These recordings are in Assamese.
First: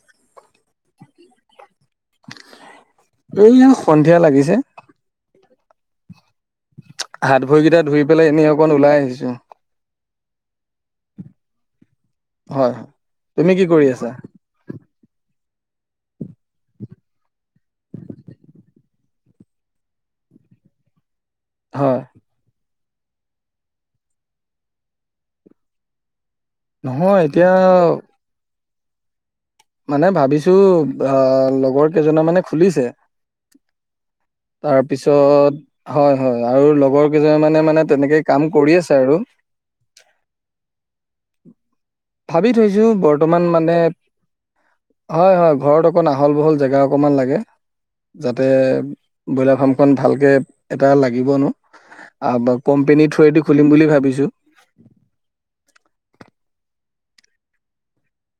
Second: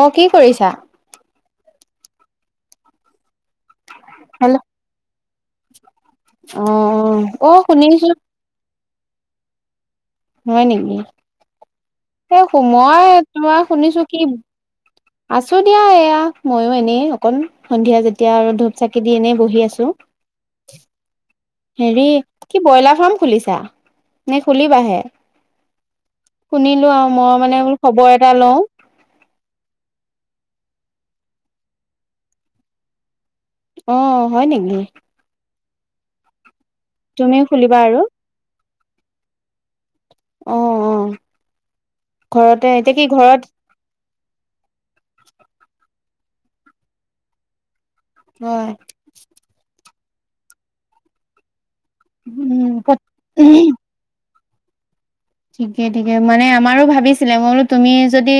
অ, কি কৰিছা? এইয়া সন্ধিয়া লাগিছে [unintelligible] অ-অ। অ' শুনিছো। বিজু [unintelligible] হয় নেকি এ হয় হয় মই তুমি তোমাৰ কি কৰি শুনিছো আছা কি আছো দিয়া এয়া, ময়ো এনেই অকণ, সন্ধিয়া যেতিয়া আৰু ধূপ চাকি দি এনেই বহি আছো। হয় হেৰি কি ব্ৰইলাৰ ফ্ৰাম খুলিছা, নে খুলিবাহে? শুনিলো আৰু নহয় মই এতিয়া মানে বুলো খবৰ এটা লওঁ মানে ভাবিছো, আহ লগৰ কেইজনা মানে খুলিছে অ হয় নেকি। তাৰপিছত হয় হয়। আৰু লগৰ তুমিও কেইজনমানে, খুলিবা মানে আৰু তেনেকে কাম কৰি আছে। আৰু [unintelligible] অ-অ। ভাবি থৈছো। ঘৰত বৰ্তমান মানে হয় হয়, ঘৰত অকণ আহল বহল জেগা অকনমান লাগে। যাতে, হয় ব্ৰইলাৰ ফাৰ্ম অকণ ভালকে, এটা লাগিব ন? আ বা কোম্পেনীৰ থ্ৰুৱেদিটো খুলিম বুলি ভাবিছো। ঠিকে-ঠিকে। মানে আমাৰো ভাবিছিলে মই বুলো, তুমি যদি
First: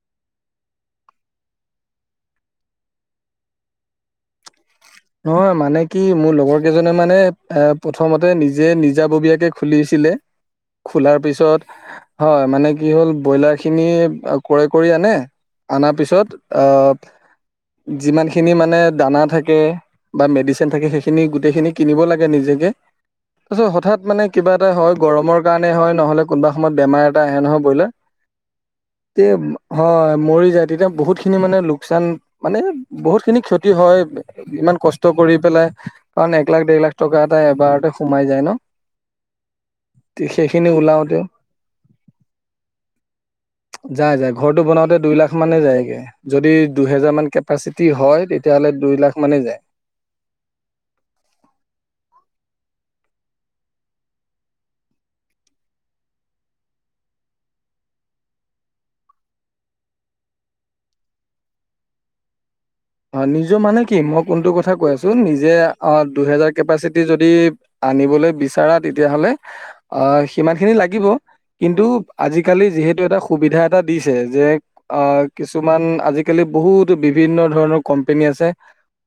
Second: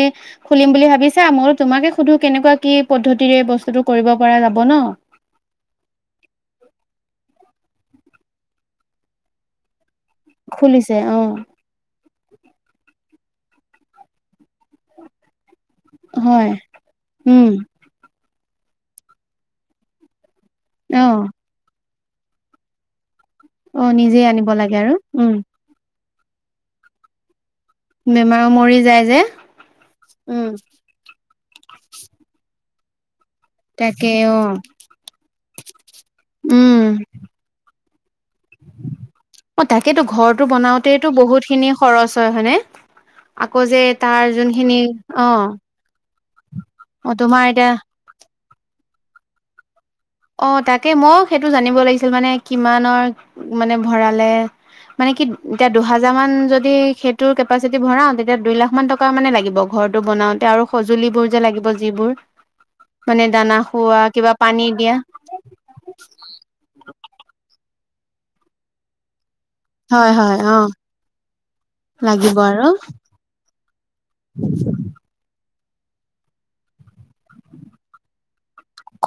খুলিম বুলি ভাবিছা, ময়ো তোমাকে সুধো কেনেকুৱা কি পদ্ধতিৰে বস্তুটো কৰিব পৰা যাব? ন। নহয় মানে কি, মোৰ লগৰ কেইজনে মানে এ প্ৰথমতে নিজে, নিজাববীয়াকে খুলিছিলে। খুলিছে অ খোলাৰ পিছত, হয়। মানে কি হ'ল? ব্ৰইলাৰখিনি ক্ৰয় কৰি আনে। আনাৰ পিছত হয় অ, উম যিমান খিনি সিখিনি মানে দানা থাকে বা মেডি থাকে অ সেইখিনি গোটেইখিনিক কিনিব লাগে নিজকে তাৰপিছত অ হঠাৎ নিজে মানে আনিব কিবা এটা লাগে আৰু হয় উম গৰমৰ কাৰণে হয় নহলে কোনোসময়ত বেমাৰ এটা আহে নহ বইলাৰ, বেমাৰ মৰি যায় যে তে হয় উম মৰি যায় তেতিয়া বহুত খিনি মানে লোকচান মানে বহুত খিনি ক্ষতি হয় তাকে অ ইমান কষ্ট কৰি পেলাই, কাৰণ উম একলাখ-দেৰলাখ টকা এটা এবাৰতে সোমাই যায় ন অ তাকেতো ঘৰটো সেইখিনি বনাওতেতো ওলাওতে বহুত খিনি খৰচ হয়, হয়নে? আকৌ যে যাই যাই তাৰ ঘৰটো যোনখিনি বনাওতে দুই অ লাখ মানে যায়গে যদি অ দুহেজাৰমানান তোমাৰ এতিয়া কেপাচিটি হয় তেতিয়াহ'লে দুই লাখ মানে যায় অ তাকে মই সেইটো জানিব লাগিছিল মানে কিমানৰ মানে ভৰালে মানে কি এতিয়া দুহাজাৰ মান যদি সেইটোৰ কেপাচিটি ভৰাওঁ তেতিয়া দুই লাখ মান টকা মানে লাগিব ঘৰটো বনাওতে আৰু সঁজুলিবোৰ যে লাগিব যিবোৰ মানে অ দানা নিজৰ মানে কি খুওৱা মই কিবা কোনটো পানী কথা কৈ দিয়া আছো নিজ যে দুহেজাৰ কেপাচিটি যদি আনিবলৈ বিচাৰা তেতিয়াহলে হয় আহ হয় সিমান অ খিনি লাগিব কিন্তু লাগিব আজিকালি আৰু যিহেতু এটা সুবিধা এটা দিছে যে আহ কিছুমান আজিকালি বহুত বিভিন্ন ধৰণৰ কোম্পেনী আছে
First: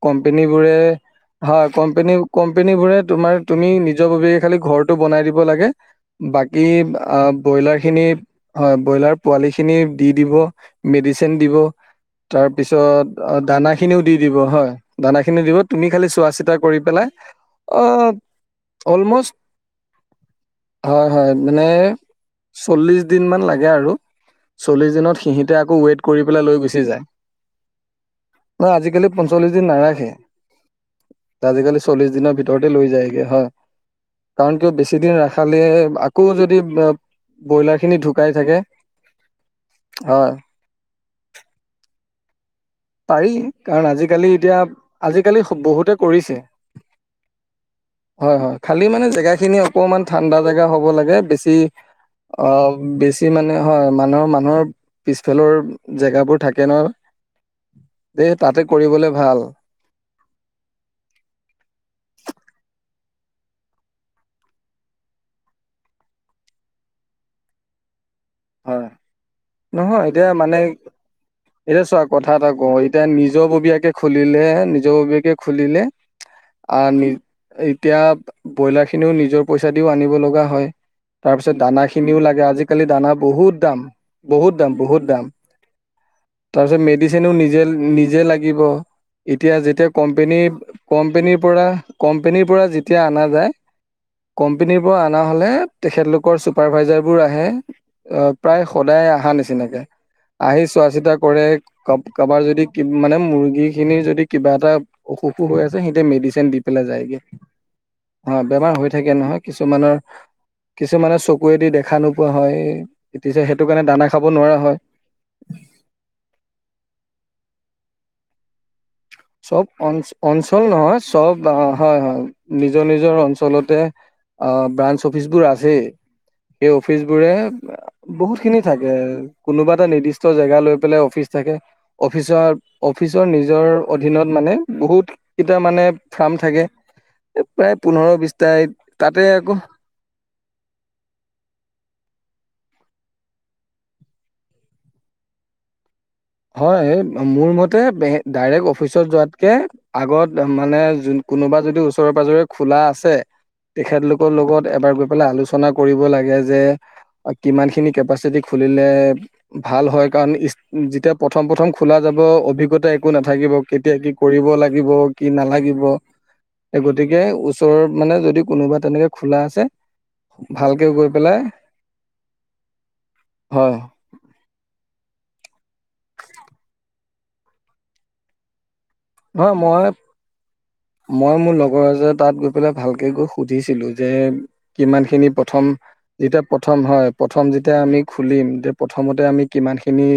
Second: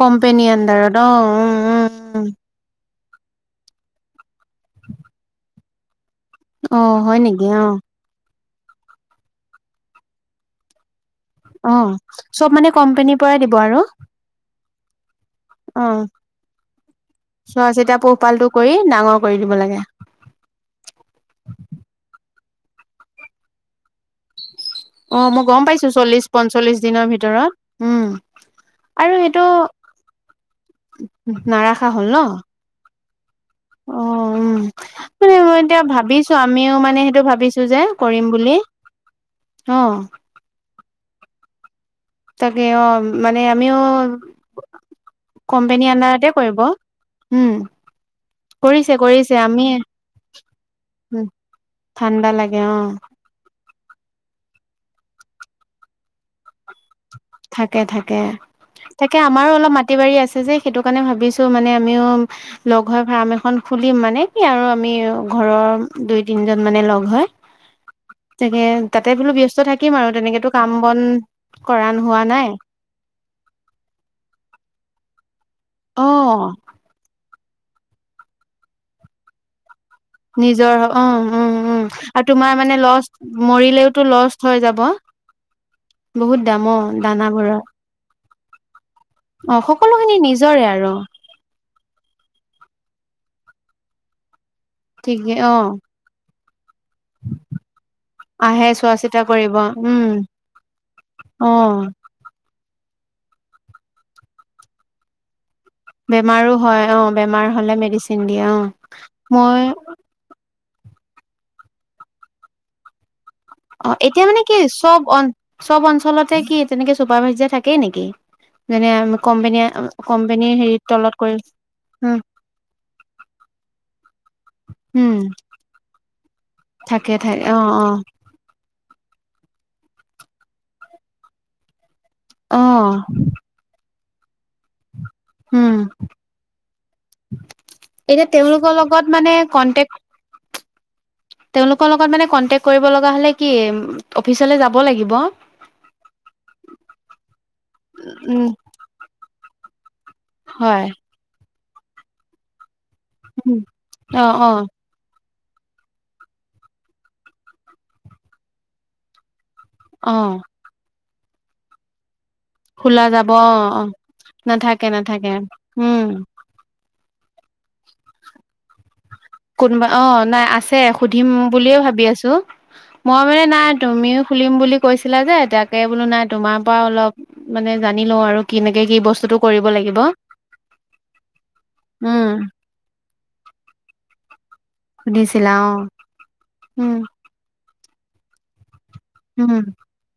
কোম্পেনী কোম্পনী বোৰে আণ্ডাৰত অ উম হয় কোম্পেনী উম কোম্পেনী বোৰে তোমাৰ তুমি নিজৰ বব খালি ঘৰটো বনাই দিব লাগে বাকী অ হয় নেকি অ ব্ৰইলাৰখিনি হয় ব্ৰইলাৰ পোৱালি খিনি দি দিব ম অ চব মান কম্পানীৰ পৰাই দিব আৰু দানাখিনিও দি দিব হয় দানাখিনি দিব অ তুমি খালি চোৱা চিতা কৰি পেলাই চোৱা অ চিতা পোহপালটো কৰি অলম ডাঙৰ কৰি দিব লাগে হয় হয় মানে চল্লিশ দিন মান লাগে আৰু চল্লিশ দিনত অ মই সিহিতে গম আকৌ পাইছো ৱেইট কৰি চল্লিশ পঞ্চল্লিশ দিনৰ ভিতৰত উম নহ আজিকালি আৰু সেইটো পঞ্চল্লিশ দিন নাৰাখে আজিকালি নাৰাখা চল্লিশ হ'ল ন দিনৰ ভিতৰতে লৈ হৈ যায়গে হয় অ উম কাৰণ কিয় বেছি দিন মানে মই ৰাখালে এতিয়া আকৌ ভাবিছো যদি আমিও মানে সেইটো ভাবিছো যে ব্ৰইলাৰ খিনি কৰিম ঢুকাই বুলি থাকে অ হয় [inaudible] তাকে অ পাৰি মানে আমিও কাৰণ আজিকালি এতিয়া আজিকালি কোম্পেনী বহুতে আণ্ডাৰতে কৰিছে কৰিব উম হয় হয় খালি কৰিছে মানে জেগা কৰিছে খিনি আমি অকমান ঠাণ্ডা জেগা হব লাগে বেছি ঠাণ্ডা লাগে অ আহ বেছি মানে হয় মানুহৰ মানুহৰ পিছফালৰ জেগাবোৰ থাকে ন থাকে থাকে এই তাতে কৰিবলে তাকে ভাল আমাৰো অলপ মাটি বাৰী আছে যে সেইটো কাৰণে ভাবিছো মানে আমিও লগ ঘৰ ফাৰ্ম এখন খুলিম মানে কি আৰু আমি ঘৰৰ দুই তিনজন মানে লগ হয় তাকে হয় তাতে বোলো ব্যস্ত থাকিম নহয় আৰু এতিয়া তেনেকেতো মানে কাম বন কৰা এতিয়া চোৱা হোৱা কথা নাই এটা কওঁ এতিয়া নিজৰ ববীয়াকে খুলিলে নিজৰ েক খুলিলে অ আৰু নি এতিয়া ব্ৰইলাৰ খিনিও নিজৰ পইচা পইচা দিও আনিব লগা হয় নিজৰ হ উম তাৰ উম পিছত উম দানা খিনিও আৰু লাগে তোমাৰ মানে আজিকালি দানা লষ্ট বহুত দাম মৰিলেওতো লষ্ট বহুত হৈ দাম যাব বহুত দাম বহুত দামৰ তাৰপিছত মেডিচিনো দানাবোৰৰ নিজে নিজে লাগিব অ এতিয়া যেতিয়া সকলোখিনি কোম্পেনীৰ নিজৰে আৰু কোম্পেনীৰ পৰা কোম্পেনীৰ পৰা যেতিয়া [unintelligible] কোম্পেনীৰ পৰা অনা ঠিকে হ'লে অ তেখেতলোক ছুপাৰ ভাইজাৰ বোৰ আহে অ প্ৰায় আহে চোৱা সদায় চিতা আহা কৰিব নিচিনাকে উম আহি চোৱা চিতা কৰে অ কাবাৰ যদি মানে মুৰ্গী খিনিৰ যদি কিবা এটা অসুখ অমুক হৈ আছে সিহঁতে মেডিচিন বেমাৰো দি পেলাই হয় অ যায়গে। বেমাৰ হলে মেডিচিন অ দিয়ে বেমাৰ হৈ থাকে নহয় মই কিছুমানৰ কিছুমানে চকুৱেদি দেখা নোপোৱা হয় তেতিয়া সেইটো কাৰণে অ দানা খাব এতিয়া মানে নোৱাৰা কি হয় চব অ চব অঞ্চলতে কি তেনেকে চুপাৰ ভাইজাৰ থাকে তাকেই নেকি যেনে চব কোম্পেনীয়ে অ কোম্পেনীৰ অঞ্চল হেৰিত নহয় তলত চব কৰি হয় উম হয় নিজৰ নিজৰ অঞ্চলতে অ ব্ৰাঞ্চ উম অফিচবোৰ আছেই সেই থাকে অফিচবোৰে থাকে অ অ বহুতখিনি থাকে কোনোবা এটা নিৰ্দিষ্ট জেগা লৈ পেলাই অফিচ থাকে অফিচাৰ অ অফিচৰ নিজৰ অধীনত মানে বহুত এটা উম মানে ফাৰ্ম থাকে প্ৰায় পোন্ধৰ এতিয়া বিচটা তেওঁলোকৰ লগত তাতে মানে আকৌ। কন্টেক তেওঁলোকৰ লগত মানে কণ্টেকট কৰিব লগা হ'লে কি অফিচলৈ যাব লাগিব? হয় মোৰ মতে উম ডাইৰেক্ট অফিচত যোৱাতকে আগত মানে হয় যোন কোনোবা যদি ওচৰে পাজৰে খোলা আছে অ তেখেতলোকৰ অ লগত এবাৰ গৈ পেলাই আলোচনা ৰচনা কৰিব লাগে যে কিমান খিনি কেপাচিটি খুলিলে ভাল হয় অ কাৰণ পঠম পঠম খোলা জাব অভিজ্ঞতা খোলা একো যাব অ নাথাকিব অ কেতিয়া কি কৰিব নাথাকে লাগিব, কি নাথাকে নালাগিব, উম গতিকে ওচৰৰত মানে যদি কোনোবা তেনেকে খোলা আছে কোনোবা অ নাই আছে ভালকে গৈ সুধিম পেলাই বুলিয়ে ভাবি আছো মই মানে নাই হয় তুমিও খুলিম বুলি কৈছিলা যে এ তাকে বোলো নাই তোমাৰ পৰা অলপ মানে জানি লও আৰু কিনে [unintelligible] বস্তুতটো হয় কৰিব মই লাগিব। মই মোৰ লগৰ এজ উম তাত গৈ পেলাই ভালকে গৈ সুধিছিলো যে [unintelligible] কিমান খিনি সুধিছিলা প্ৰথম অ যেতিয়া প্ৰথম উম হয় প্ৰথম যে তেতিয়া আমি খুলিময়া প্ৰথমতে আমি উম কিমানখিনি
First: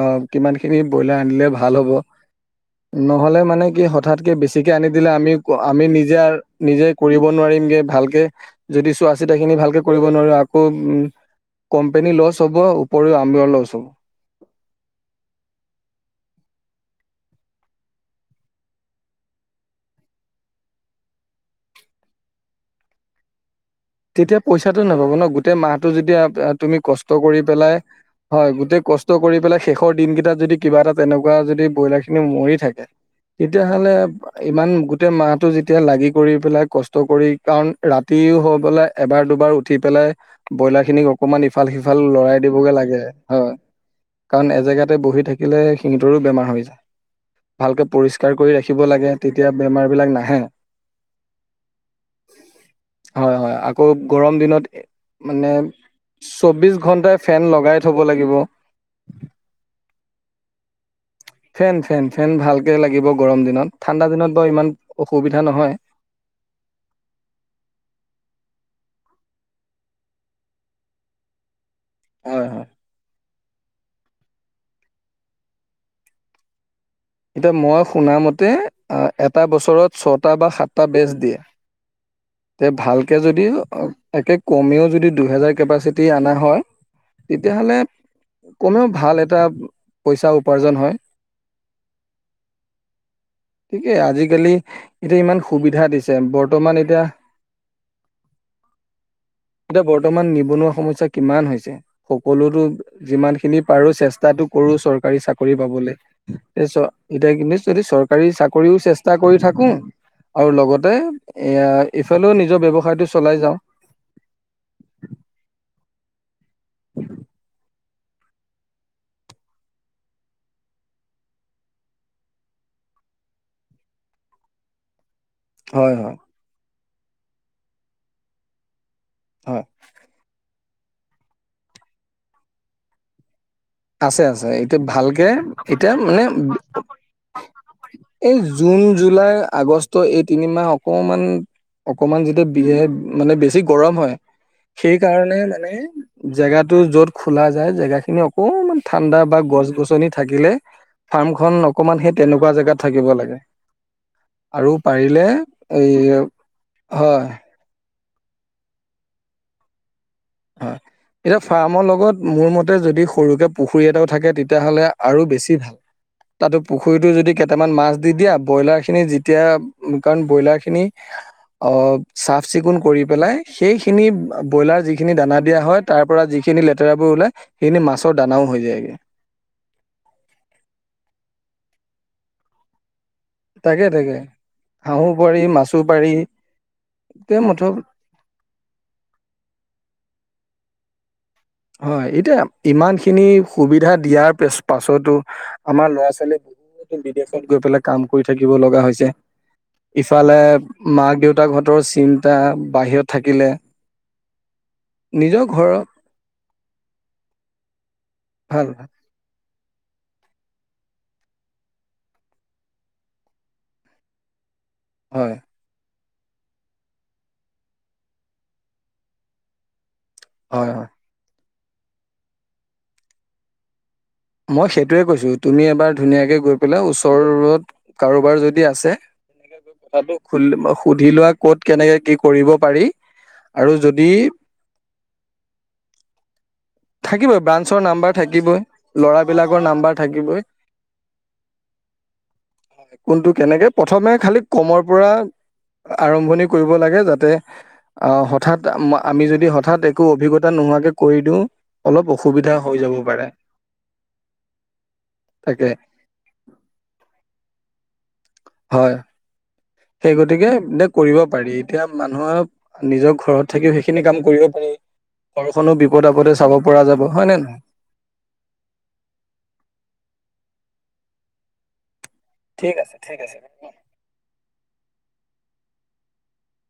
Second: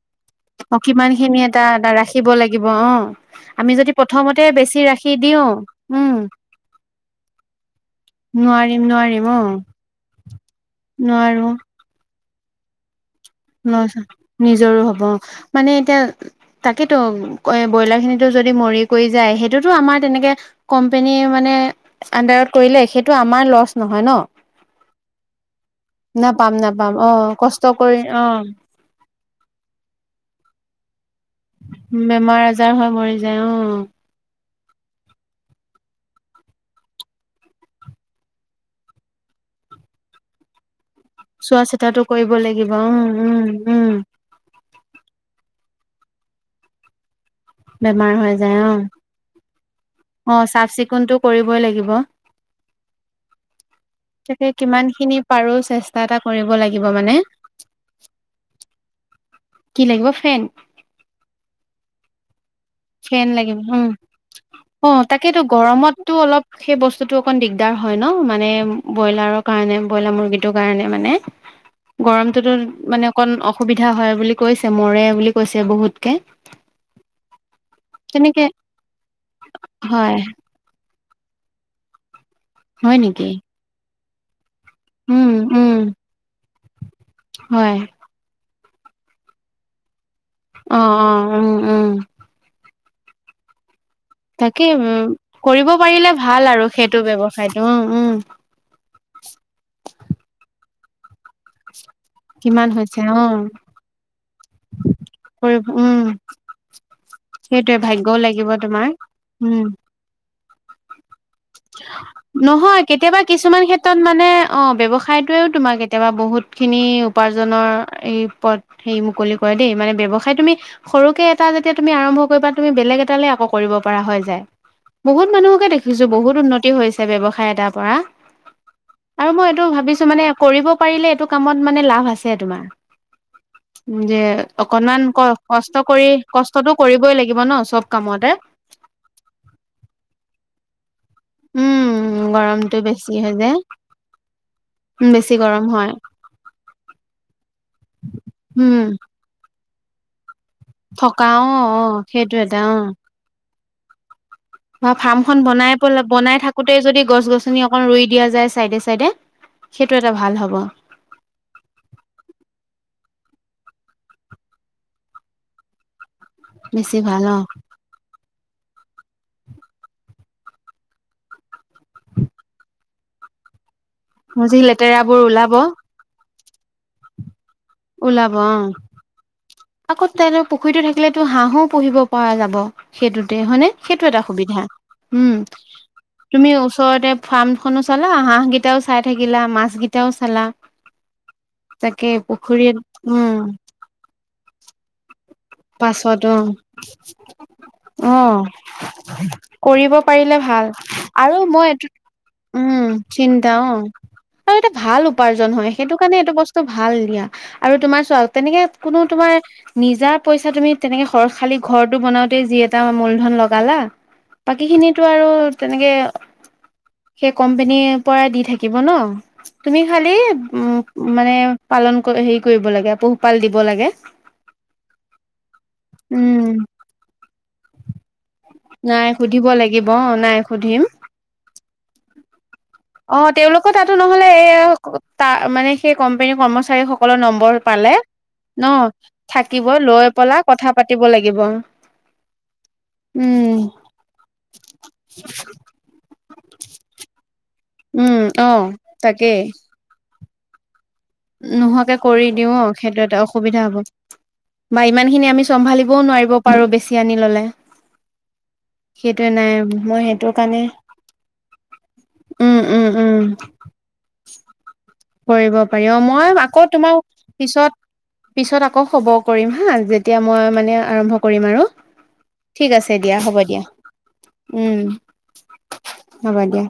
অ, কিমান খিনি অ কিমান ব্ৰইলাৰ খিনি আনিলে এটা ভাল এটা হব। ৰাখিব লাগিব অ নহলে মানে আমি কি যদি হঠাৎকে প্ৰথমতে বেছি ঠিকে আনি ৰাখি দিলে আমি দিওঁ আমি নিজে উম নিজে কৰিব নোৱাৰিমগে ভালকে নোৱাৰিম যদি চোৱা নোৱাৰিম অ চিতাখিনি ভালকে কৰিব নোৱাৰো আকৌ কোম্পনী লছ। হবও। লচ নিজৰো হব, মানে এতিয়া? তাকেতো ব্ৰইলাৰ খিনিতো যদি মৰি কৰি যায়, সেইটোতো আমাৰ তেনেকে কম্পেনীয়ে মানে আডাৰত কৰিলে সেইটো আমাৰ লচ। তেতিয়া পইচাটো নাপাব ন গোটেই মাহটো যেতিয়া নাপাম তুমি নাপাম কষ্ট অ কৰি কষ্ট পেলাই কৰি অ হয়। গোটেই কষ্ট কৰি পেলাই শেষৰ দিনকেইটাত যদি কিবা? এটা তেনেকুৱা যদি ব্ৰইলাৰ খিনি বেমাৰ মৰি আজাৰ থাকে হৈ মৰি যায় অ তেতিয়াহলে ইমান গোটেই মাহটো যেতিয়া লাগি কৰি পেলাই কষ্ট কৰি কাৰণ ৰাতিও হওক। লে এবাৰ দুবাৰ উঠি পেলাই ব্ৰইলাৰ খিনিক অকমান চোৱা ইফাল সিফাল চিতাটো কৰিব লৰাই লাগিব দিবগে উম লাগে উম হয় উম কাৰণ এজেগাতে বহি থাকিলে সিহটোৰো বেমাৰ হৈ যায়। ভালকে বেমাৰ পৰিষ্কাৰ হৈ কৰি যায় অ ৰাখিব লাগে তেতিয়া বেমাৰ বিলাক অ নাহে চাফ চিকুণটো কৰিবই লাগিব হয় হয়। আকৌ গৰম তাকে দিনত কিমান খিনি মানে পাৰো চেষ্টা এটা কৰিব চৌবিছ লাগিব মানে ঘণ্টাই ফেন লগাই থ'ব লাগিব। কি লাগিব ফেন ফেন, ফেন, ফেন ভাল। ফেন লাগিব উম, অ, অসুবিধা তাকেইতো নহয়। গৰমতটো অলপ সেই বস্তুটো অকণ দিগদাৰ হয় ন, মানে? ব্ৰইলাৰৰ কাৰণে ব্ৰইলাৰ মুৰ্গীটোৰ কাৰণে মানে হয় গৰমটোতো হয়। মানে অকণ অ। অসুবিধা হয় বুলি কৈছে মৰে বুলি কৈছে বহুতকে। এতিয়া মই শুনা তেনেকে মতে অ, এটা বছৰত হয় ছটা বা সাতটা বেচ। দিয়ে। তে হয় ভালকে নেকি যদি একে কমেও যদি উম দুহেজাৰ উম কেপাচিটি অনা হয়, হয় তেতিয়াহ'লে? কমেও ভাল এটা। পইচা উপাৰ্জন অ হয় অ উম উম ঠিকে আজিকালি তাকেই উম এতিয়া ইমান কৰিব সুবিধা পাৰিলে দিছে ভাল আৰু বৰ্তমান এতিয়া সেইটো ব্যৱসায়টো উ উম। এতিয়া বৰ্তমান নিবনুৱা সমস্যা কিমান হৈছে। সকলোতো কিমান হৈছে অ যিমান খিনি পাৰো চেষ্টাতো কৰো চৰকাৰী, চাকৰি কৰিব পাবলৈ। উম [unintelligible] কিন্তু সেইটোৱে যদি ভাগ্যও চৰকাৰী, লাগিব চাকৰিও তোমাৰ চেষ্টা কৰি উম থাকো। আৰু লগতে? এয়া ইফালেও নিজৰ নহয় ব্যৱসায়টো কেতিয়াবা চলাই যাওঁ। কিছুমান ক্ষেত্ৰত মানে অ ব্যৱসায়টোবেও তোমাক কেতিয়া বহুত? খিনি উপাৰ্জনৰ এই পথ হেৰি মুকলি কৰে দেই মানে ব্যৱসায় তুমি সৰুকে এটা যেতিয়া তুমি আৰম্ভ কৰিবা তুমি বেলেগ এটালৈ আকৌ কৰিব পৰা হয় যায়। বহুমানুহকে হয় দেখিছে। হয় বহুত উন্নত উন্নতি হৈছে ব্যৱসায় এটাৰ পৰা। আৰু মই হয়। এইটো ভাবিছো মানে কৰিব। পাৰিলেটো কমত ভলা আ তোমাৰ যে আছে, আছে এতিয়া অকনমান ক ভালকে কষ্ট এতিয়া কৰি মানে কষ্টতটো কৰিবই লাগিব ন চব কামতে এই জুন, জুলাই, আগষ্ট এই তিনিমাহ অকমান, উম অকণমান যেতিয়া গৰমতটো বেছি মানে হৈ যে বেছি গৰম হয় বেছি সেইকাৰণে গৰম মানে হয় জেগাটো য'ত খোলা জেগাখিনি অকণমান উম ঠাণ্ডা, বা, গছ-গছনি। থাকিলে থাকিলে। থকা অ ফাৰ্মখনন অ অকমান সেই সেইটো তেনেকুৱা এটা অ জেগাত থাকিব লাগে। আৰু বা ফাৰ্ম পাৰিলে খন এই বনাই-পেল বনাই থাকোতেই যদি হয় গছ-গছনি অকন ৰুই দিয়া যাই চায়দে, চায়দে। হয়, এতিয়া ফাৰ্মৰ লগত মোৰ মতে যদি? সৰুকে পুখুৰী এটাও থাকে তেতিয়াহ'লে আৰু বেছি ভাল। তাতো বেছি পুখুৰীতো ভাল যদি অ কেইটামান মাছ দি দিয়া। ব্ৰইলাৰ খিনি যেতিয়া কাৰণ ব্ৰইলাৰ খিনি অ চাফ চিকুণ কৰি পেলাই সেইখিনি মোৰ ব্ৰইলাৰ যি লেতেৰাবোৰ দানা ওলাব দিয়া হয় তাৰ পৰা যিখিনি লেতেৰাবোৰ ওলাই সেইখিনি মাছৰ ওলাব অ দানাও হৈ যায়গে। আকৌ তেনে পুখুৰীতটো থাকিলেতো হাঁহো পু়হিব পৰা যাব। সেইটোতে হয়নে তাকে সেইটো তাকে এটা সুবিধা হাঁহো উম পাৰি মাছো পাৰি তুমি ওচৰতে তে মুঠৰ ফাৰ্মখনো চালা হাঁহকেইটাও চাই থাকিলা মাছ কেইটাও চালা। তাকে হয় এতিয়া পুখুৰীত ইমান খিনি উম সুবিধা দিয়া। তাৰ পিছ পাছতো। আমাৰ ল'ৰা পাছত অ ছোৱালীয়ে বিদেশত গৈ পেলাই কাম অ কৰি থাকিব লগা হৈছে কৰিব ইফালে পাৰিলে ভাল মাক আৰু মই দেউতাকহঁতৰ এইটো চিন্তা উম বাহিৰত থাকিলে চিন্তা অ আৰু এটা ভাল নিজৰ উপাৰ্জন হয় ঘৰৰ সেইটো কাৰণে এইটো বস্তু ভাল দিয়া আৰু তোমাৰ তেনেকে ভাল কোনো তোমাৰ নিজা। পইচা তুমি তেনেকে সৰ খালী ঘৰটো বনাওতে যি এটা মূলধন লগালা। বাকী খিনিতো আৰু হয় তেনেকে সেই কোম্পনীৰ পৰা দি থাকিব ন তুমি খালি হয় হয় উম মানে পালন হেৰি কৰিব লাগে পোহপাল দিব লাগে। মই সেইটোৱে কৈছোঁ তুমি এবাৰ উম ধুনীয়াকে গৈ পেলাই ওচৰত। কাৰোবাৰ যদি আছে নাই সুধিব লাগিব অ নাই সুধিম সুধি লোৱা ক'ত কেনেকে কি কৰিব। পাৰি অ' আৰু তেওঁলোকৰ তাতো যদি নহলে এ ত মানে সেই কোম্পানীৰ কৰ্মচাৰ থাকিবই ব্ৰাঞ্চৰ নাম্বাৰ থাকিবই, ল'ৰাবলাকৰ থাকিব নাম্বাৰ লৈ পেলা থাকিবই কথা পাতিব লাগিব কোনটো উম কেনেকে প্ৰথমে খালি কমৰ পৰা আৰম্ভণি কৰিব লাগে যাতে অ' হঠাৎ আমি তাকেই যদি হঠাৎ। একো অভিজ্ঞতা নোহোৱাকে কৰি দিও নোহোৱাকে কৰি দিও সেইটো এটা অসুবিধা হ'ব বা ইমানখিনি আমি তাকে চম্ভালিবও নোৱাৰিব পাৰো বেছি আনি ললে। হয় সেইটোয়ে নে সেই গতিকে এতিয়া কৰিব পাৰি। এতিয়া উম উম মানুহৰ উম নিজৰ ঘৰত থাকি সেইখিনি কাম কৰিব পাৰি। কৰিব ঘৰখনো পাৰি অ' বিপদ আপদে মই চাব আকৌ পৰা তোমাৰ যাব হয় নে নহয় পিছত, পিছত আকৌ খবৰ কৰিম হা যেতিয়া মই মানে আৰম্ভ কৰিম আৰু। ঠিক আছে দিয়া হ'ব দিয়া উম। হ'ব দিয়া।